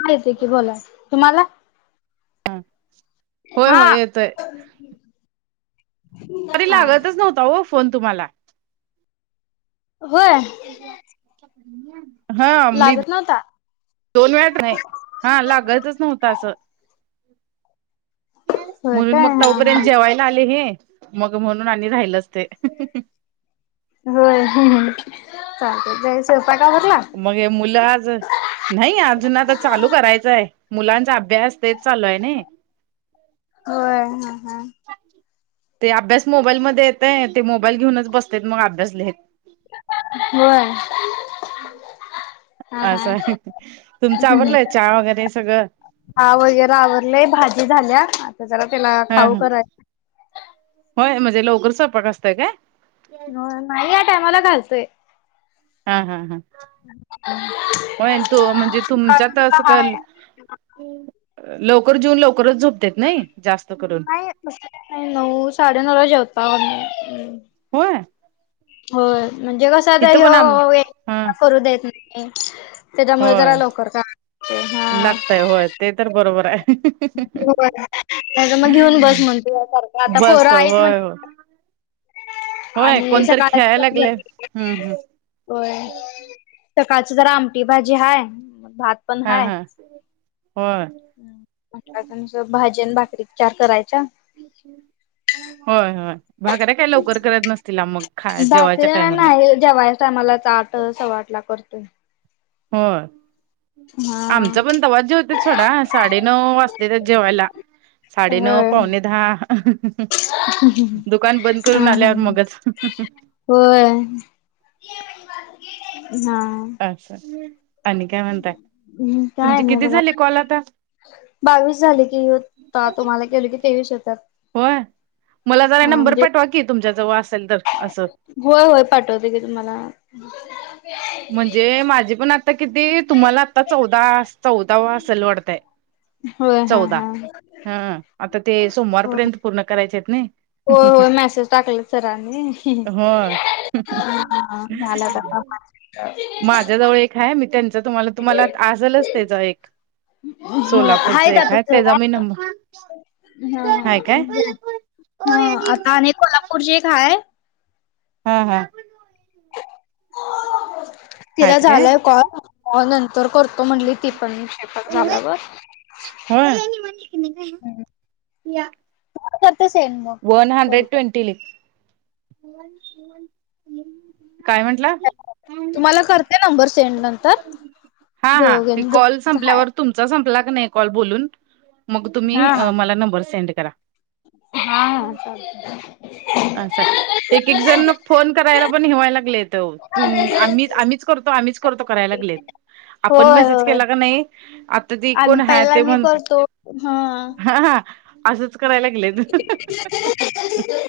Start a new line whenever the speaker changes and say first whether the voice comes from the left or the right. left: का येत की बोला तुम्हाला
right: होय
left: हा
right: होय येतोय तरी
left: हा
right: लागतच नव्हता हो फोन तुम्हाला
left: होय
right: हा म्म
left: लागत नव्हता
right: दोन वेळात नाही हा लागायचच नव्हतं असं
left: होय
right: म्हणून
left: काय
right: मग
left: हा हा
right: तोपर्यंत जेवायला आले हे मग म्हणून आणि राहिलंच ते
left: होय चालत सोफा का भरला
right: मग मुलं आज नाही अजून आता चालू करायचंय मुलांचा अभ्यास तेच चालू आहे ना
left: होय हंहं
right: ते अभ्यास मोबाईलमध्येध्ये येतय ते मोबाईल घेऊनच बसते मग अभ्यास लिहेत
left: होय हा हा
right: असं तुमचं आवडलंय चहा वगैरे सगळं
left: हा वगैरे आवरलेय भाजी झाल्या आता जला त्याला खाऊ
right: ह
left: कराय
right: होय म्हणजे लवकरचपाक असतय काय
left: हो नाही या टायमाला घालतोय
right: हा हा हां हो तो म्हणजे तुमच्यात असं काल लवकर जेऊन लवकरच झोपतेत नाही जास्त करून
left: नऊ साडे नऊला जेवता आम्ही.
right: होय.
left: होय म्हणजे कसं
right: इथं पण
left: हयो
right: आम हा
left: एकटा करू देत नाही. त्याच्यामुळे जरा
right: होय
left: लवकर का हा
right: लागतय होय ते तर बरोबर आहे
left: मग घेऊन बस म्हणते. आता
right: बस
left: पोरं आहेत म्हट
right: होय होय होय कोणतरी खेळाय
left: पण
right: लागलंय हम्म हम्.
left: होय सकाळची जरा आमटी भाजी हाय भात
right: हा हा होय.
left: तुमच भाजन भाकरी चार करायचा.
right: हम्छम होय होय भाकऱ्या काय लवकर करत नसतील मग खा
left: भाकरी
right: जेवयच्या टायमाला.
left: नाही जेवायच्या टायमाला ताट सव्वा आठ ला करतोय.
right: होय.
left: हा
right: आमचा पण तवा जेवते सोडा साडेनऊ वाजते त्यात जेवायला. साडेनऊ
left: होय
right: पावणे दहा दुकान बंद
left: हा
right: करून
left: हा
right: आल्यावर मगच
left: होय हा
right: अच्छा.
left: हम् काय नाही बघा.
right: झाले कॉल आता
left: बावीस झाले की होता तुम्हाला केलं की तेवीस होेत्यात.
right: होय मला जरा नंबर पाठवा की तुमच्या जवळ असेल तर असं
left: होय होय पाठवते की तुम्हाला.
right: म्हणजे माझे पण आता किती तुम्हाला आता चौदा चौदावा असेल वाटतय.
left: होय हा
right: चौदा
left: हा
right: हम आता ते सोमवार पर्यंत पूर्ण करायचे आहेत नाही.
left: हो हो मेसेज टाकले सरांनी
right: हो
left: ह झालं तर.
right: माझ्याजवळ एक आहे मी त्यांच तुम्हाला तुम्हाला आजलच त्याचा एक सोलापूरच
left: आहेत
right: एक
left: आता
right: आहे त्याचा
left: सोडा.
right: मी नंबर
left: हा
right: हाय काय
left: म्हणजे हा आता आणि कोल्हापूरची एक हाय.
right: हम हम.
left: तिला
right: आहेत काय
left: झालंय कॉल नंतर करतो म्हणली ती पण पण झाल्यावर.
right: होय. या.
left: करते सेंड मग
right: वन हंड्रेड ट्वेंटी ली. काय म्हंटलं.
left: तुम्हाला करते नंबर सेंड नंतर
right: हा हा हे कॉल
left: जोयोगेंद्रचा हाय
right: संपल्यावर. तुमचा संपला क नाही कॉल बोलून मग
left: हा
right: तुम्ही
left: हा
right: मला नंबर सेंड करा
left: हा हा चालत चालत
right: असं एक एक जण फोन करायला पण हिवायला लागलेेत तुम आम्हीच आम्हीच करतो आम्हीच करतो करायला लागलेत. आपण
left: होय
right: मेसेज
left: होय
right: केला का नाही आता ती
left: आम्ही
right: कोण ह
left: पहिला
right: ते
left: मी
right: म्हणत
left: करतो. हा
right: हा हा असंच करायला लागलेत.
left: ब [unintelligible]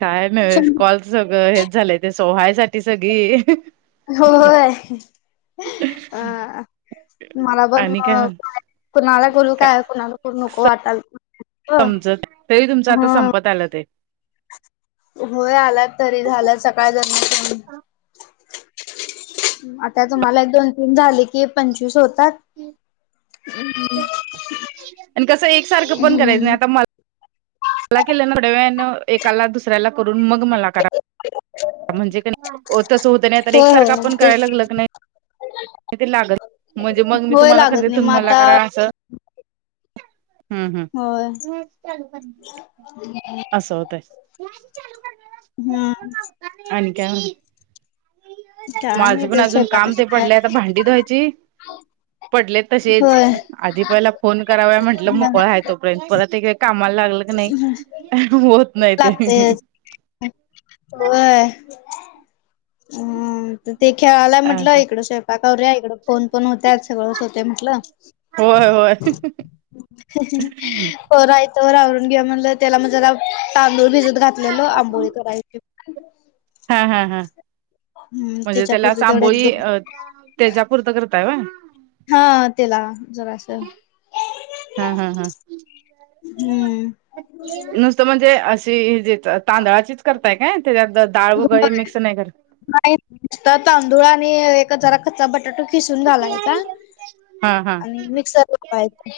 right: काय नव्हेच कॉलच सगळ हेच झालंय ते सोहायसाठी सगळी
left: होय अ मला पण
right: आणि काय
left: कुणाला बोलू
right: का
left: काय कुणाला नको वाटाल
right: समजत तेही तुमच आता
left: ह
right: संपत आलं ते
left: होय आलात तरी झाला सकाळ जन्म आता तुम्हाला एक दोन तीन झाले की पंचवीस होतात
right: आणि कसं एकसारखं पण करायचं
left: हम्म.
right: नाही आता मला मला केलं ना थोड्या वेळने एकाला दुसऱ्याला करून मग मला करा म्हणजे कातसं होतं नाही तर एकसारखं आपण करायला लाग नाही
left: हो
right: ते लागत म्हणजे मग मी तुम्हाला कर
left: नाही
right: तुमही
left: मग
right: मला
left: आता
right: करा असं हम्म
left: होय.
right: हम् असं होतय मू कर
left: हम्म
right: आणिन का
left: काय नाही
right: माझं पण
left: ते
right: अजून काम
left: स्वयंपाकाची
right: ते पडलं आता
left: तयारी
right: भांडी धुवायची पडले तसेच
left: होय.
right: आधी पहिला फोन कराव म्हंटलं मोकळा आहे तोपर्यंत परत एक व्यक् कामाला लागल क नाही होत नाही ते
left: हो हम् ते खेळाला म्हटलं
right: असं
left: इकडं स्वयंपाकावर्या इकडं फोन पण होत्यात सगळंच होते म्हटलं
right: होय होय
left: करायचं रावरून घे म्हणलं त्याला मणजला तांदूळ भिजत घातलेलं आंबोळी करायची
right: हा हा हा
left: हम्म
right: म्हणजे
left: त्याच्यापुरती तेवढं एक
right: त्यालांबोळी
left: दोन
right: अ तेच्यापुरतं करताय व
left: हा तेला जरा असेल
right: हा हा हा
left: हम्म.
right: नुसतं म्हणजे अशी जेतात तांदळाचीच करताय काय त्याच्यात डाळ वगळी मिक्स नाही करत
left: नाही तांदूळ आणि एक जरा कच्चा बटाटो किसून घालायचा
right: हा हा.
left: आणि मिक्सर लावायचा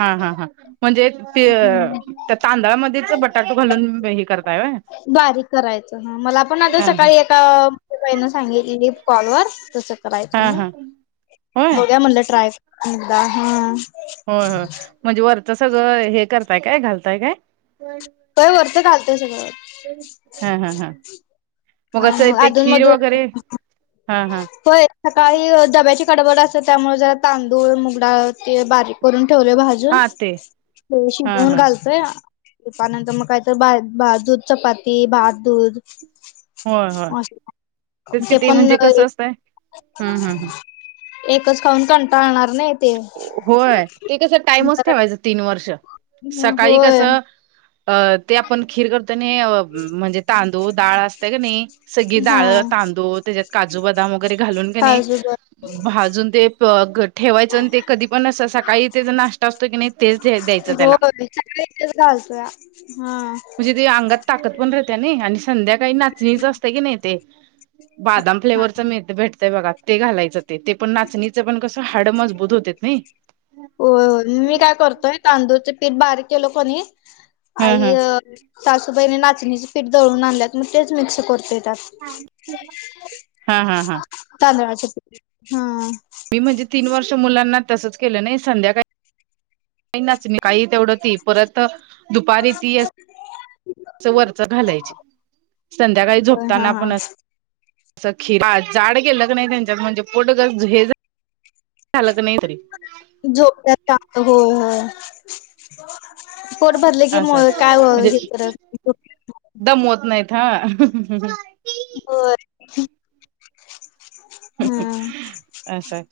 right: हा हा हा म्हणजे त्या तांदळामध्येच बटाटो घालून हे करताय
left: बारीक कराय मला पण आता
right: हा
left: सकाळी एकाई सांगितली कॉल वर त य
right: हा
left: तुम्ही
right: हा होय
left: बघ्या म्हणलं ट्रायदा हा
right: हा हा म्हणजे वरचं सगळं हे करताय काय घालताय काय
left: काय वरत घालतय सगळ
right: हा हा हा
left: ह
right: असं
left: मग
right: ते
left: अधून
right: खीर
left: मधून
right: वगैरे हा हा
left: हो सकाळी डब्याची कडबड असतते त्यामुळे जरा तांदूळ मुगडा ते बारीक करून ठेवले भाजी अजून ते
right: हा
left: शिजवून
right: हा
left: घालतोय पनंतर मग कायत दूध चपाती भात दूध
right: होय होय तेच कि
left: ते पण
right: म्हणजे कसं असतंय हम्म हम्म हम्म.
left: एकच खाऊन कंटाळणार नाही ते
right: होय ते कस टाइमच ठेवायचं तीन वर्ष सकाळी कस
left: होय
right: अ ते आपण खीर करताना म्हणजे तांदूळ डाळ असत का नाही सगळी
left: हा
right: डाळं तांदू त्याच्यात काजू बदाम वगैरे घालून का नाही
left: काजू बर
right: भाजून ते ठेवा ते कधी पण अस सकाळी ते नाश् असतो की नाही तेच द्यायचं त्याला
left: होय सगळी इेच घालतोय हा
right: म्हणजे ते अंगात ताकद पण राहत्याने आणि संध्या काही नाचणीच असते की नाही ते बदाम
left: हा
right: फ्लेवरच भेटतय बघात ते घालायचं ते पण नाचणीचं पण कसं हाड मजबूत होते नाही
left: हो मी काय करतोय तांदूळच पीठ बारीक केलं कोणी
right: हा
left: आई,
right: हा
left: सासूबाईने नाचणीचे पीठ दळून आणल्यात, मग तेच मिक्स करतोय त्यात
right: हा, हा, हा.
left: तांदळाचं, हा.
right: म्हणजे तीन वर्ष मुलाना तसंच केल नाही, संध्याकाळी [unintelligible] तेवढं ती परत दुपारी ती वरच घालायची, संध्याकाळी
left: होय हा
right: झोपताना
left: हा
right: आपण अस खीर, जाड केेलं क नाही त्यांच्यात म्हणजे, पोटगच हे झाल क नाही तरी
left: झोपत्यात शांत, हो हो. पोट भरल की,
right: असं
left: काय
right: म्हणजे
left: हे करत
right: दमवत नाहीत हा.
left: होई
right: असंय,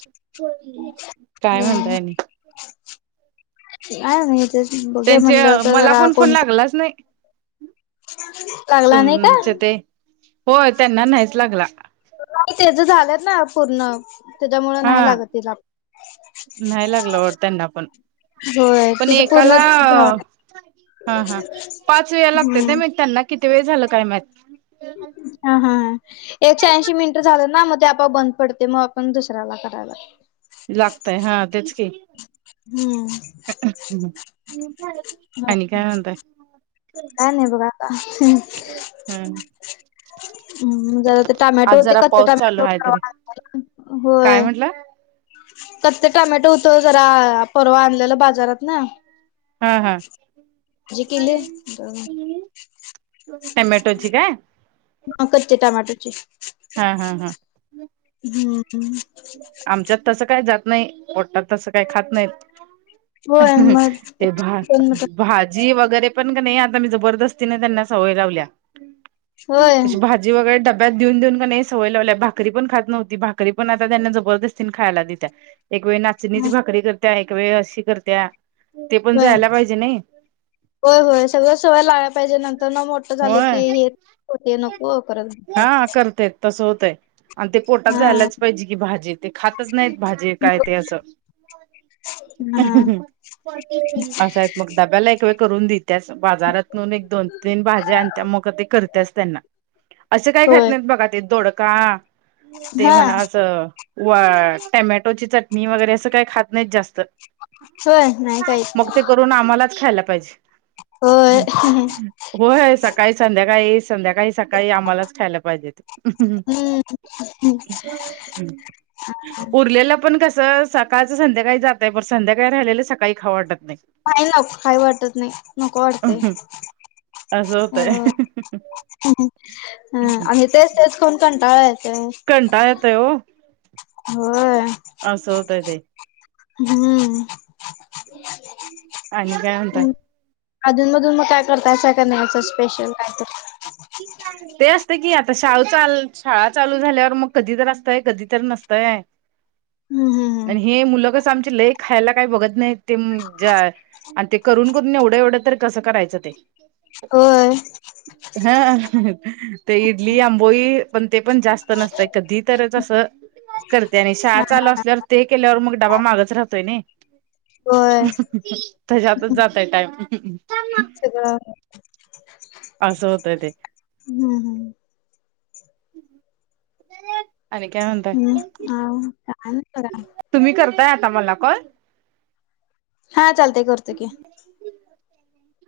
right: काय म्हणताय
left: [unintelligible] [inaudible]
right: त्यांचे
left: म्हटलं तर
right: मला
left: जरा
right: पण फोन
left: कोण
right: लागलाच नाही,
left: लागला नाही का
right: तुमचे ते होय त्यांना नाहीच लागला
left: ते ज झालंत ना पूर्ण, त्याच्यामुळं
right: हा
left: नाही लागत तिला
right: नाही लागलं वाढत तेना पण,
left: होय
right: पण
left: तिचं पूर्ण
right: एकाला
left: झालं
right: हा, हा. पाच वेळा लागतय ते,
left: हम्म
right: म त्यांना किती वेळ झालं काय माहित
left: हा, हा, एकशे ऐंशी मिनिटं झालं ना, मग ते आपोआप बंद पडतय, मग आपण दुसऱ्याला करायला
right: लागतय, हा तेच की
left: हम्म!
right: ह, आणि काय म्हणताय?
left: काय नाही बगा आत्ता
right: हम्
left: जरा ते
right: आज
left: टमॅटोते
right: जरा
left: कच्च
right: पाऊस चालू
left: टमॅटो,
right: आहे तरी काय
left: होय
right: म्हटलं
left: कच्च टॉमॅटो होत जरा, परवा आणलेलं बाजारात न
right: हा, हा,
left: केली
right: टमेटोची काय?
left: हा कच्चे टमाॅटोची
right: हा, हा, हा.
left: हम्म, हम्म.
right: आमच्यात तसं काय जात नाही, पोटात तसं काय खात नाहीत. [unintelligible]
left: होय मग
right: ते भात भात भाजी वगरे पण क नई, आत्ता मी जबरदस्ती ने सवय लावल्या
left: होय
right: भाजी वगरे डब्यात देऊन देऊन क नी सवय लावल्या, भाकरी पण खात न्हती भाकरी पण त्यांना जबरदस्तीने खायला देत्या, एक वेळी नाचणीची भाकरी करत्या, एक वेळ अशी करत्या ते पण
left: होय
right: जायला पाहिजे नाही.
left: होय, होय, सगळं सवय लागाय पाहिजे, नंतर म मोठ झालं
right: होय
left: की हे हो नको करत बसतात
right: हा, करतय, तस होतय आणि ते पोटात
left: हा
right: झायलाच पाहिजे की, भाजी ते खातच नाहीत भाजी काय ते असं
left: हा
right: अस मग डब्याला एक वेळ करून दित्याच, बाजारातून एक दोन तीन भाज्या आणि त्याच, मग करून ते त्यांना असे काय खत
left: होय
right: नाहीत बघा ते, दोडका ते
left: हा
right: म्हणा असं व, टमॅटोची चटणी वगैरे असं काही खात नाहीत जास्त
left: होय नाही काही
right: मग ते करून आम्हालाच ख्यायला पाहिजे.
left: होय
right: होय, सकाळी संध्याकाळी संध्याकाळी सकाळी आम्हाला खायला पाहिजे.
left: हम्म
right: उरलेला पण कस, सकाळच संध्याकाळी जातय पण, संध्याकाळी राहिलेलं सकाळी खावं वाटत नाही
left: काही वाटत नाही नको वाटत न्हाई
right: नाही असं होतय
left: नको वाटतंय. हम, आणि तेच तेच खाऊन कंटाळाय येतोय.
right: कंटाळा येतोय
left: होय
right: अस होतंय ते
left: हम्म
right: आणि काय म्हणत
left: अधून मधून मग काय करताय कर नाही याच स्पेशल काय तर
right: ते असते की आता शाळा चालू शाळा चालू झाल्यावर मग कधी तर असतय कधी तर नसतय
left: हम्म हम्म हम्म
right: आणि हे मुलगच आमची लय खायला काही बघत नाही ते ज्या आणि ते करून करून एवढं एवढं तर कसं करायचं ते
left: होय
right: हा ते इडली आंबोई पण ते पण जास्त नसतय कधी तरच असं करते आणि शाळा चालू असल्यावर ते केल्यावर मग डाबा मागच राहतोय नाही
left: होय
right: त्याच्यातच जातय टाइम
left: सगळं
right: अस स होतय ते
left: हम्म हम्
right: आणि काय म्हणत्याय
left: हा काान करा
right: तुम्ही करताय आता मला कॉल
left: हा चालतय करतो की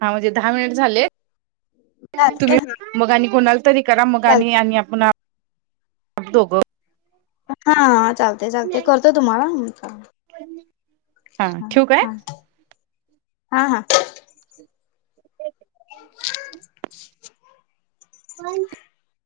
right: हा म्हणजे दहा मिनिट झालेत तुम्ही
left: चालतय
right: मगा आणि कोणाल तरी करा मगा आणि
left: चालतय
right: आणि आपण दोघं
left: हा चालत ते चाल ते करतो तुम्हाला
right: हा ठेवू काय
left: हा हा
right: [inaudible]